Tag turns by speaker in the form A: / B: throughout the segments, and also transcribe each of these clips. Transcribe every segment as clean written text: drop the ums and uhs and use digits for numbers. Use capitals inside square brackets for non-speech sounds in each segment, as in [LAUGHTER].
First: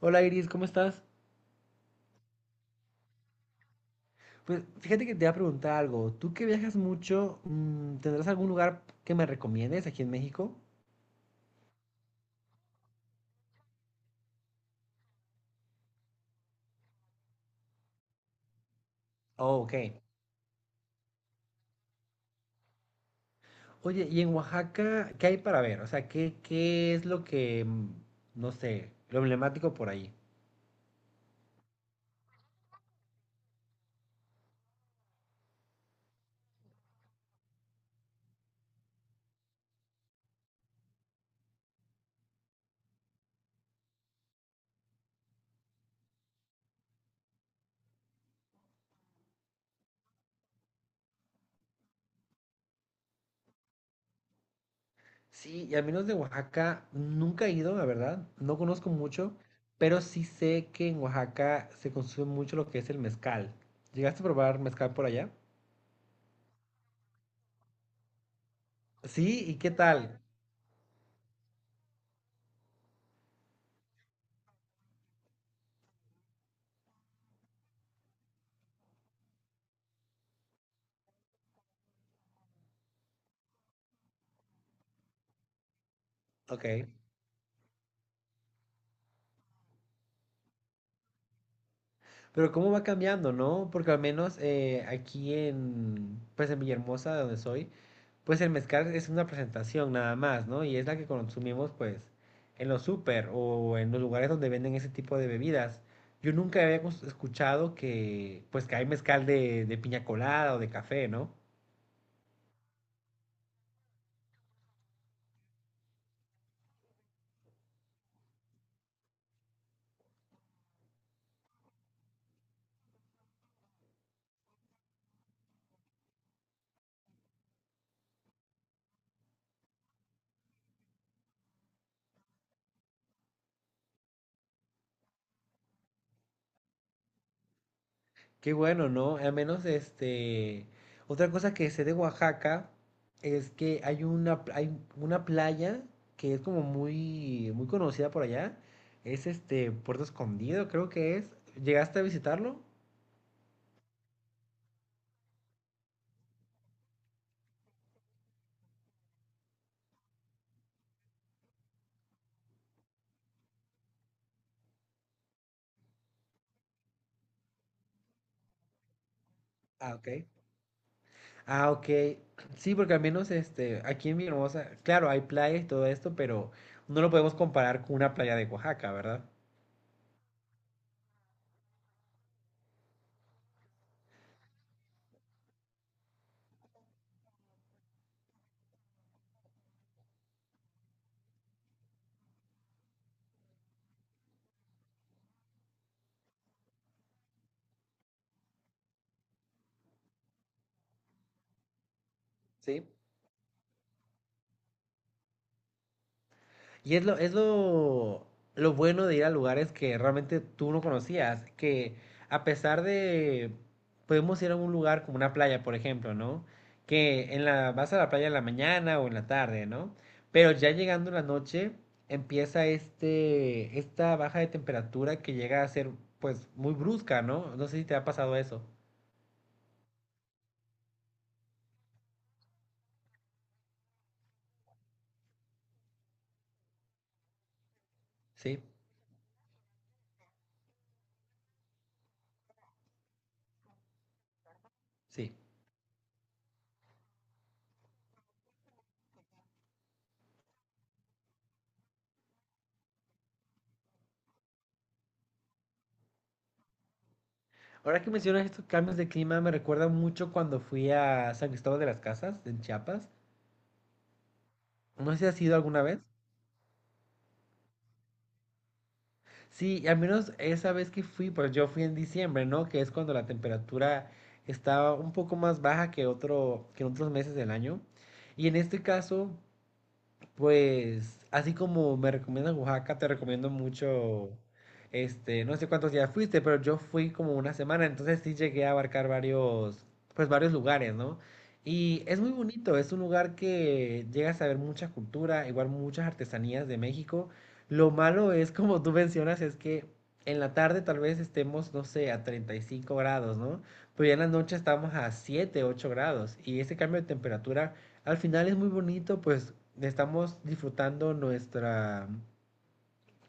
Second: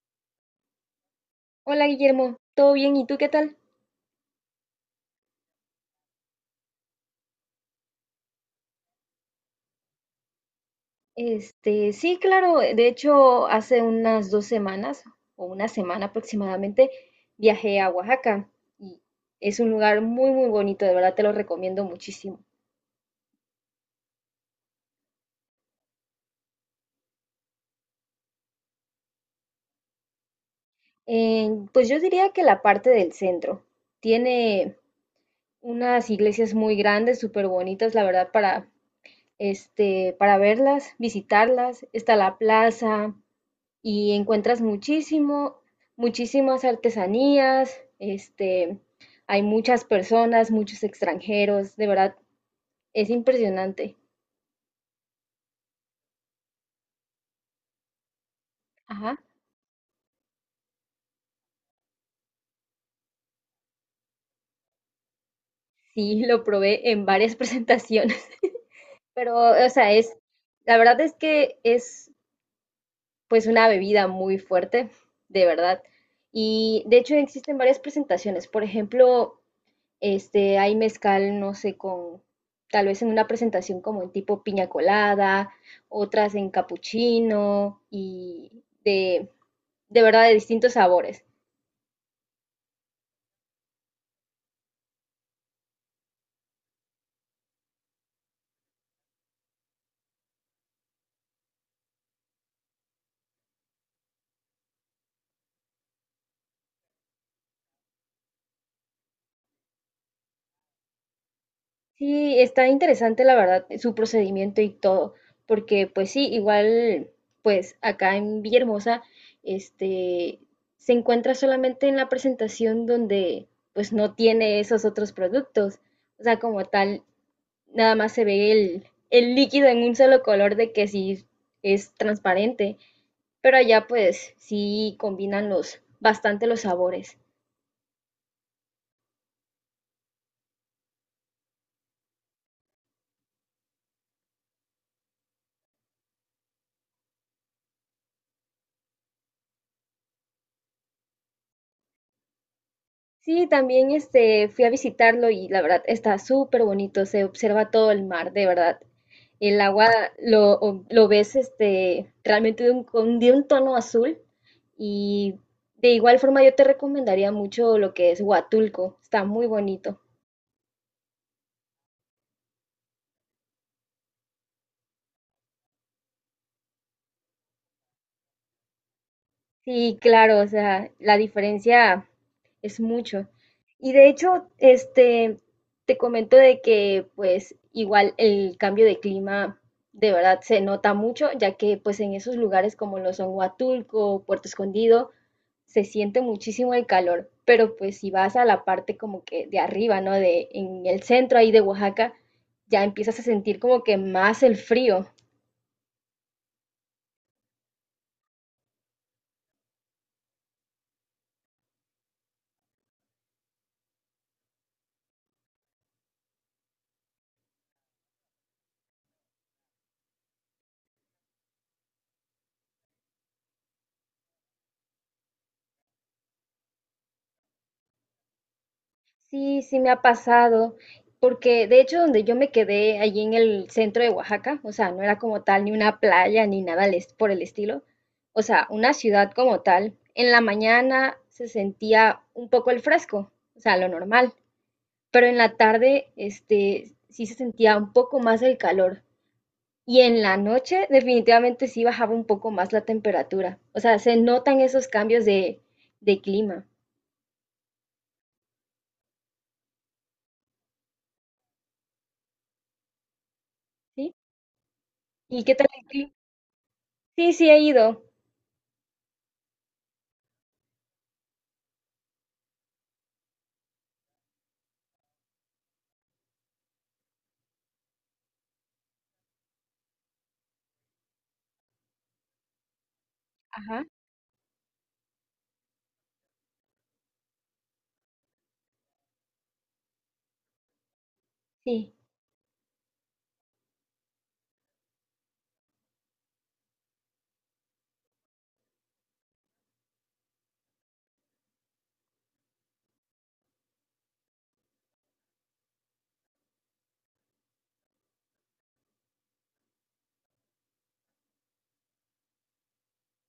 A: Hola, Iris, ¿cómo estás?
B: Hola Guillermo, ¿todo bien? ¿Y tú qué tal?
A: Pues fíjate que te voy a preguntar algo. Tú que viajas mucho, ¿tendrás algún lugar que me recomiendes aquí en México?
B: Sí, claro, de hecho hace unas dos semanas o una semana aproximadamente viajé a Oaxaca y es
A: Oh,
B: un
A: ok.
B: lugar muy muy bonito, de verdad te lo recomiendo muchísimo.
A: Oye, ¿y en Oaxaca qué hay para ver? O sea, ¿qué es lo que, no sé, lo emblemático por ahí?
B: Pues yo diría que la parte del centro tiene unas iglesias muy grandes, súper bonitas, la verdad, para, para verlas, visitarlas. Está la plaza, y encuentras muchísimo, muchísimas artesanías, hay muchas personas, muchos extranjeros, de verdad, es impresionante.
A: Sí, y al menos de Oaxaca nunca he ido, la verdad. No conozco
B: Ajá,
A: mucho, pero sí sé que en Oaxaca se consume mucho lo que es el mezcal. ¿Llegaste a probar mezcal por allá?
B: sí, lo probé en varias [LAUGHS] presentaciones, pero,
A: Sí, ¿y
B: o
A: qué
B: sea, es,
A: tal?
B: la verdad es que es pues una bebida muy fuerte, de verdad. Y de hecho existen varias presentaciones, por ejemplo, hay mezcal, no sé, con tal vez en una presentación como en tipo piña colada, otras en
A: Ok.
B: capuchino de verdad de distintos sabores.
A: Pero cómo va cambiando, ¿no? Porque al menos aquí en, pues en Villahermosa, de donde soy, pues el mezcal es una presentación nada más, ¿no? Y es la que consumimos, pues, en los súper o en los lugares donde venden ese tipo de bebidas. Yo nunca escuchado que, pues, que hay mezcal de, piña colada o de café, ¿no?
B: Sí, está interesante la verdad su procedimiento y todo, porque pues sí, igual pues acá en Villahermosa este se encuentra solamente en la presentación donde pues no tiene esos otros productos. O sea, como tal, nada más se ve el líquido en un solo color de que sí es transparente, pero allá pues sí combinan los bastante los sabores.
A: Qué bueno, ¿no? Al menos este. Otra cosa que sé de Oaxaca es que hay una playa que es como muy, muy conocida por allá. Es este Puerto Escondido, creo que es. ¿Llegaste a visitarlo?
B: Sí, también fui a visitarlo y la verdad está súper bonito, se observa todo el mar, de verdad. El agua lo ves realmente de un, de un tono azul y de igual forma yo te recomendaría mucho lo que es Huatulco, está muy
A: Ah,
B: bonito.
A: ok. Ah, ok. Sí, porque al menos este, aquí en Villahermosa, claro, hay playas y todo esto, pero no lo podemos comparar con una playa de Oaxaca, ¿verdad?
B: Sí, claro, o sea, la diferencia es mucho. Y de hecho, te comento de que pues igual el cambio de clima de verdad se nota mucho, ya que pues en esos lugares como lo son Huatulco, Puerto Escondido, se siente muchísimo el calor, pero pues si vas a la parte como que de arriba, ¿no? De en el centro ahí de Oaxaca, ya
A: Sí.
B: empiezas a sentir como que más el frío.
A: Y es lo, es lo, lo bueno de ir a lugares que realmente tú no conocías, que a pesar de, podemos ir a un lugar como una playa, por ejemplo, ¿no? Que en la, vas a la playa en la mañana o en la tarde, ¿no? Pero ya llegando la noche, empieza este, esta baja de temperatura que llega a ser, pues, muy brusca, ¿no? No sé si te ha pasado eso.
B: Sí, sí me ha pasado, porque de hecho donde yo me quedé allí en el centro de Oaxaca, o sea, no era como tal ni una playa ni nada por el estilo, o
A: Sí,
B: sea, una ciudad como tal, en la mañana se sentía un poco el fresco, o sea, lo normal, pero
A: sí.
B: en la tarde, sí se sentía un poco más el calor y en la noche definitivamente sí bajaba un poco más la temperatura, o sea, se notan esos cambios de clima,
A: Ahora que mencionas estos cambios de clima, me recuerda mucho cuando fui a San Cristóbal de las Casas, en Chiapas.
B: ¿sí?
A: No sé si has
B: ¿Y qué
A: ido
B: tal
A: alguna
B: el
A: vez.
B: clima? Sí, sí he ido.
A: Sí, y al menos esa vez que fui, pues yo fui en diciembre, ¿no? Que es cuando la temperatura estaba un poco más baja que otro, que en otros meses del año. Y en este caso, pues, así como me recomiendan Oaxaca, te recomiendo
B: Ajá.
A: mucho, este, no sé cuántos días fuiste, pero yo fui como una semana, entonces sí llegué a abarcar varios, pues varios lugares, ¿no?
B: Sí,
A: Y es muy bonito, es un lugar que llegas a ver mucha cultura, igual muchas artesanías de México. Lo malo es, como tú mencionas, es que en la tarde tal vez estemos, no sé, a 35 grados, ¿no? Pero ya en la noche estamos a 7 8 grados y ese cambio de temperatura al final es muy bonito, pues estamos disfrutando nuestra,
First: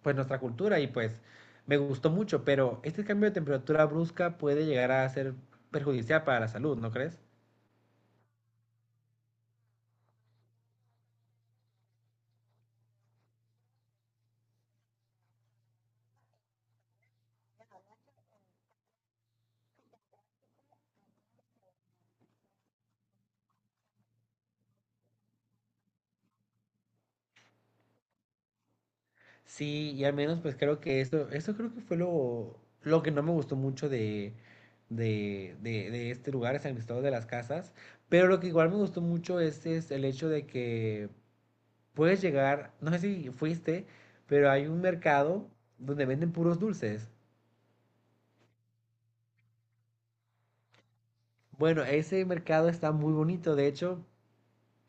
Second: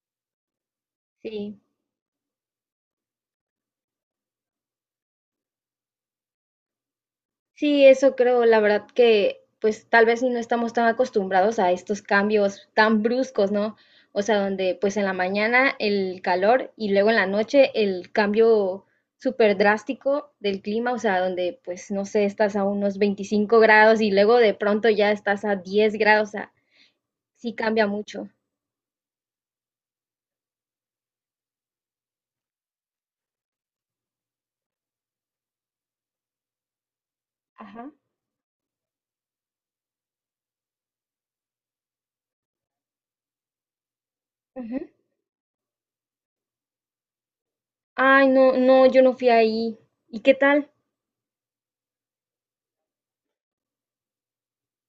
A: pues nuestra cultura y pues
B: sí.
A: me gustó mucho, pero este cambio de temperatura brusca puede llegar a ser perjudicial para la salud, ¿no crees?
B: Sí, eso creo, la verdad que pues tal vez si no estamos tan acostumbrados a estos cambios tan bruscos, ¿no? O sea, donde pues en la mañana el calor y luego en la noche el cambio súper drástico del clima, o sea, donde pues no sé, estás a unos 25 grados y luego de pronto ya estás a 10 grados, o sea, sí cambia mucho.
A: Sí, y al menos pues creo que eso creo que fue lo que no me gustó mucho de este lugar, de San Cristóbal de las Casas,
B: Ajá.
A: pero lo que igual me gustó mucho es el hecho de que puedes llegar, no sé si fuiste, pero hay
B: Ujú.
A: un mercado donde venden puros dulces.
B: Ay, no, no, yo no fui ahí. ¿Y qué tal?
A: Bueno, ese mercado está muy bonito, de hecho,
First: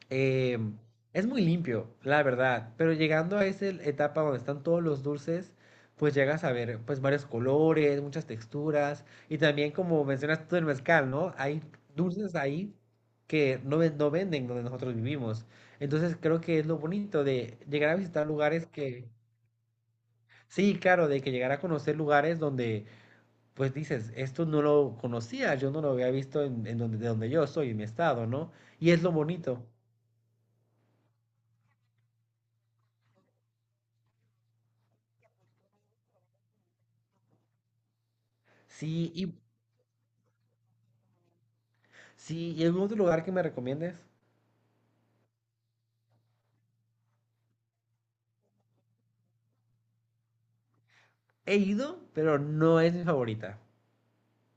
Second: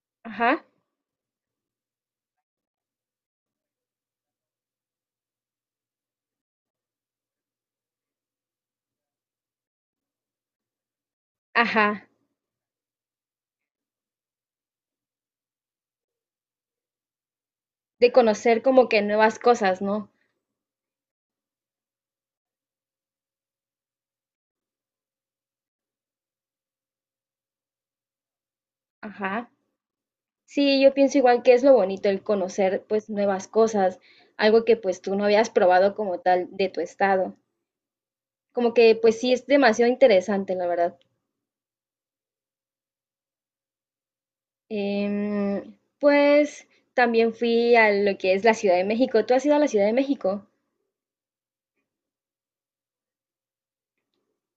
A: eh,
B: Ajá,
A: es muy limpio, la verdad, pero llegando a esa etapa donde están todos los dulces, pues llegas a ver, pues, varios colores, muchas texturas y también como mencionas tú el mezcal, ¿no? Hay
B: ajá.
A: dulces ahí que no venden donde nosotros vivimos. Entonces creo que es lo bonito de llegar a
B: De
A: visitar
B: conocer
A: lugares
B: como que
A: que,
B: nuevas cosas, ¿no?
A: sí, claro, de que llegar a conocer lugares donde pues dices, esto no lo conocía, yo no lo había visto en, donde, de donde yo soy, en mi estado, ¿no? Y es lo
B: Ajá.
A: bonito.
B: Sí, yo pienso igual que es lo bonito el conocer pues nuevas cosas, algo que pues tú no habías probado como tal de tu estado. Como que
A: Sí,
B: pues sí
A: y
B: es demasiado interesante, la verdad.
A: sí, ¿y algún otro lugar que me recomiendes?
B: Pues también fui a lo que es la Ciudad de México. ¿Tú has ido a la Ciudad de México?
A: He ido, pero no es mi favorita.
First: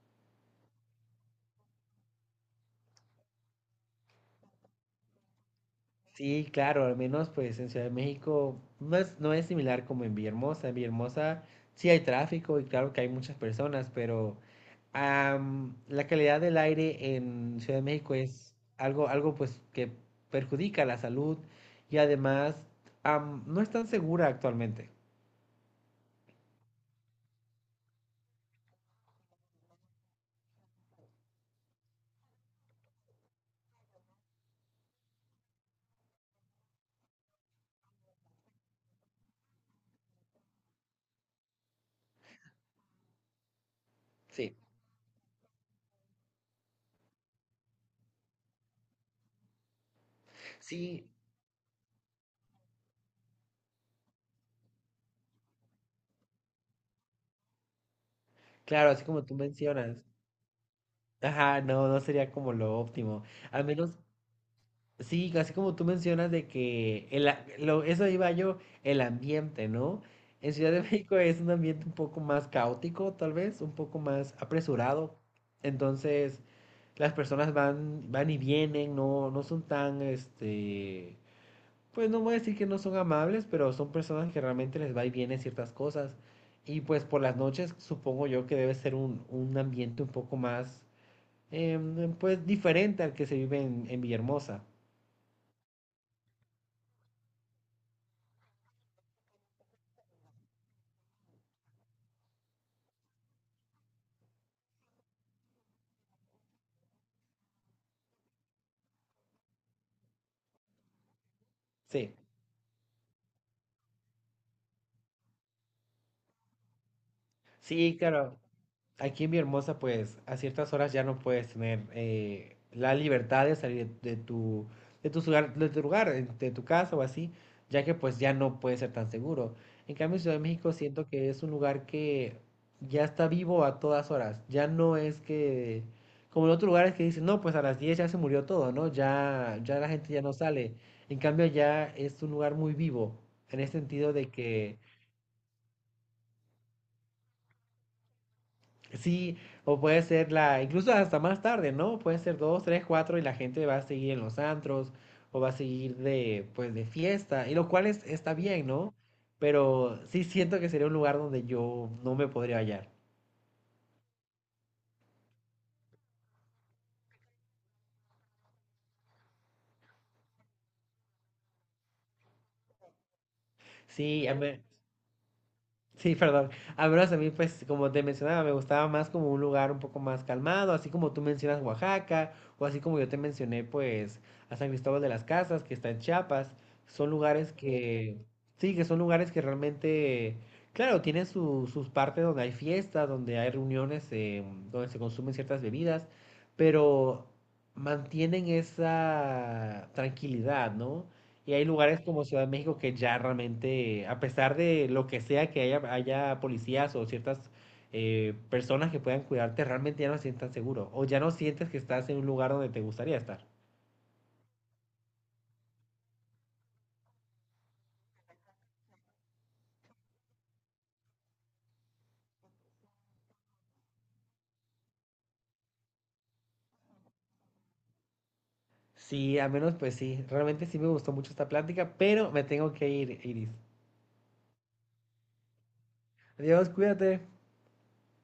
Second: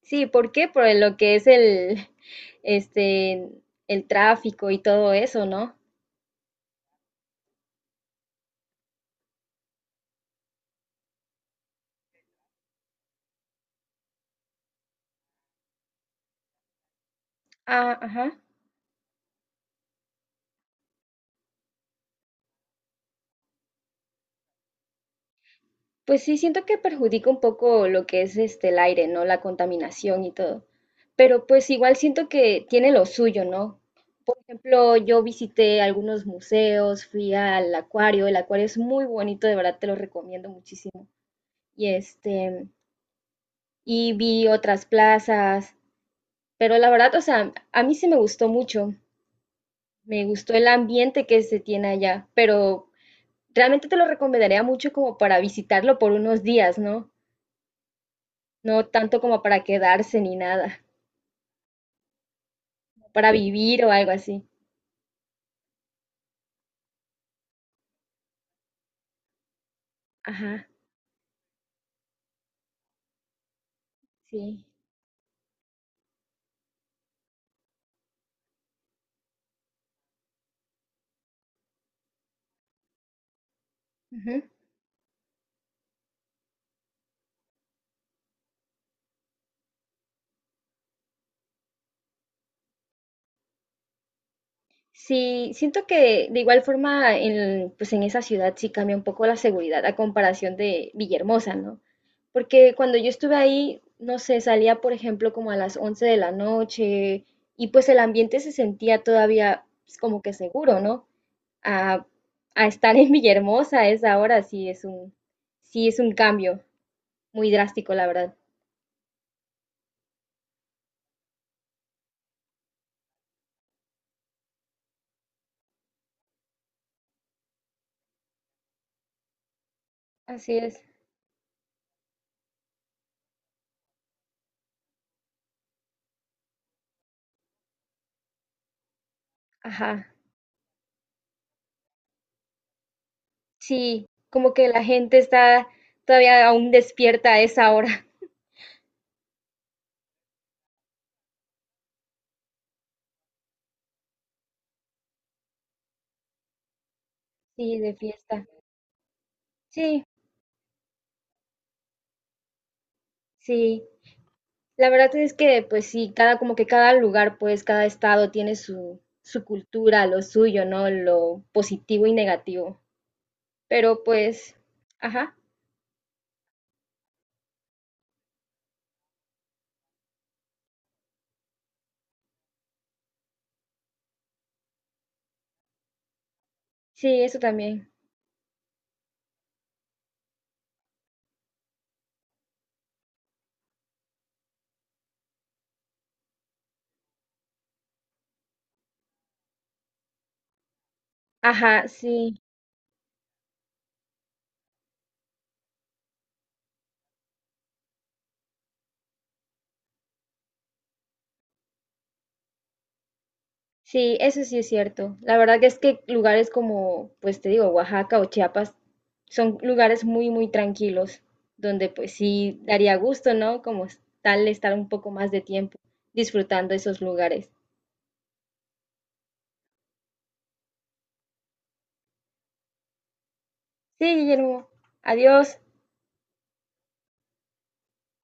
B: Sí, ¿por qué? Por lo que es el, [LAUGHS] este, el tráfico y todo eso, ¿no?
A: Sí, claro, al menos pues en Ciudad de México no es similar como en Villahermosa. En Villahermosa sí hay tráfico y claro que hay muchas personas, pero la calidad del aire en Ciudad de
B: Ah,
A: México
B: ajá.
A: es algo pues que perjudica la salud y además no es tan segura actualmente.
B: Pues sí, siento que perjudica un poco lo que es este el aire, ¿no? La contaminación y todo. Pero pues igual siento que tiene lo suyo, ¿no? Por ejemplo, yo visité algunos museos, fui al acuario, el acuario es muy bonito, de verdad te lo recomiendo muchísimo. Y y vi
A: Sí,
B: otras plazas, pero la verdad, o sea, a mí sí me gustó mucho, me gustó el
A: sí,
B: ambiente que se tiene allá, pero realmente te lo recomendaría mucho como para visitarlo por unos días, ¿no? No
A: claro, así
B: tanto
A: como tú
B: como para
A: mencionas.
B: quedarse ni nada,
A: Ajá, no, no sería como lo óptimo.
B: para
A: Al
B: vivir o
A: menos
B: algo así.
A: sí, así como tú mencionas de que el, lo, eso iba yo, el ambiente, ¿no? En
B: Ajá,
A: Ciudad de México es un ambiente un poco más caótico, tal vez, un poco más
B: sí.
A: apresurado. Entonces, las personas van y vienen, no son tan, este, pues no voy a decir que no son amables, pero son personas que
B: Ujú.
A: realmente les va y viene ciertas cosas. Y pues por las noches supongo yo que debe ser un ambiente un poco más, pues diferente al que se vive en, Villahermosa.
B: Sí, siento que de igual forma en, pues en esa ciudad sí cambia un poco la seguridad a comparación de Villahermosa, ¿no? Porque cuando yo estuve ahí, no sé, salía por ejemplo como a las 11 de la noche y pues el ambiente se sentía todavía pues, como que seguro, ¿no? A,
A: Sí.
B: a estar en Villahermosa a esa hora sí es sí es un cambio muy drástico,
A: Sí,
B: la verdad.
A: claro. Aquí en Mi Hermosa, pues a ciertas horas ya no puedes tener la libertad de salir de tu, de tu lugar, de tu casa o así, ya que pues ya no puede ser tan seguro. En cambio, Ciudad de
B: Así
A: México
B: es.
A: siento que es un lugar que ya está vivo a todas horas. Ya no es que, como en otros lugares que dicen, no, pues a las 10 ya se murió todo, ¿no? Ya, ya la
B: Ajá,
A: gente ya no sale. En cambio, ya es un lugar muy vivo, en el
B: sí,
A: sentido de
B: como que
A: que
B: la gente está todavía aún despierta a esa hora, [LAUGHS]
A: sí, o puede ser la, incluso hasta más tarde, ¿no? Puede ser dos, tres, cuatro y la gente va a seguir en los antros o va a seguir de, pues, de fiesta, y lo
B: sí,
A: cual
B: de
A: es, está
B: fiesta.
A: bien, ¿no? Pero
B: Sí,
A: sí siento que sería un lugar donde yo no me podría hallar.
B: sí. La verdad es que, pues sí, como que cada lugar, pues, cada estado tiene su cultura, lo suyo, ¿no? Lo positivo y negativo. Pero
A: Sí,
B: pues, ajá,
A: sí, perdón. Al menos a mí, pues, como te mencionaba, me gustaba más como un lugar un poco más calmado, así como tú mencionas Oaxaca, o así como yo te mencioné, pues, a San Cristóbal de las Casas, que está en Chiapas. Son
B: sí, eso
A: lugares
B: también.
A: que, sí, que son lugares que realmente, claro, tienen sus partes donde hay fiestas, donde hay reuniones, donde se consumen ciertas bebidas, pero mantienen esa tranquilidad, ¿no? Y hay
B: Ajá,
A: lugares como
B: sí.
A: Ciudad de México que ya realmente, a pesar de lo que sea que haya, haya policías o ciertas personas que puedan cuidarte, realmente ya no te sientes tan seguro o ya no sientes que estás en un lugar donde te gustaría estar.
B: Sí, eso sí es cierto. La verdad que es que lugares como, pues te digo, Oaxaca o Chiapas son lugares muy, muy tranquilos, donde pues sí daría gusto, ¿no? Tal estar un poco más de tiempo disfrutando esos lugares.
A: Sí, al menos pues sí, realmente sí me gustó mucho esta plática, pero me tengo que ir, Iris.
B: Sí, Guillermo. Adiós.
A: Adiós, cuídate.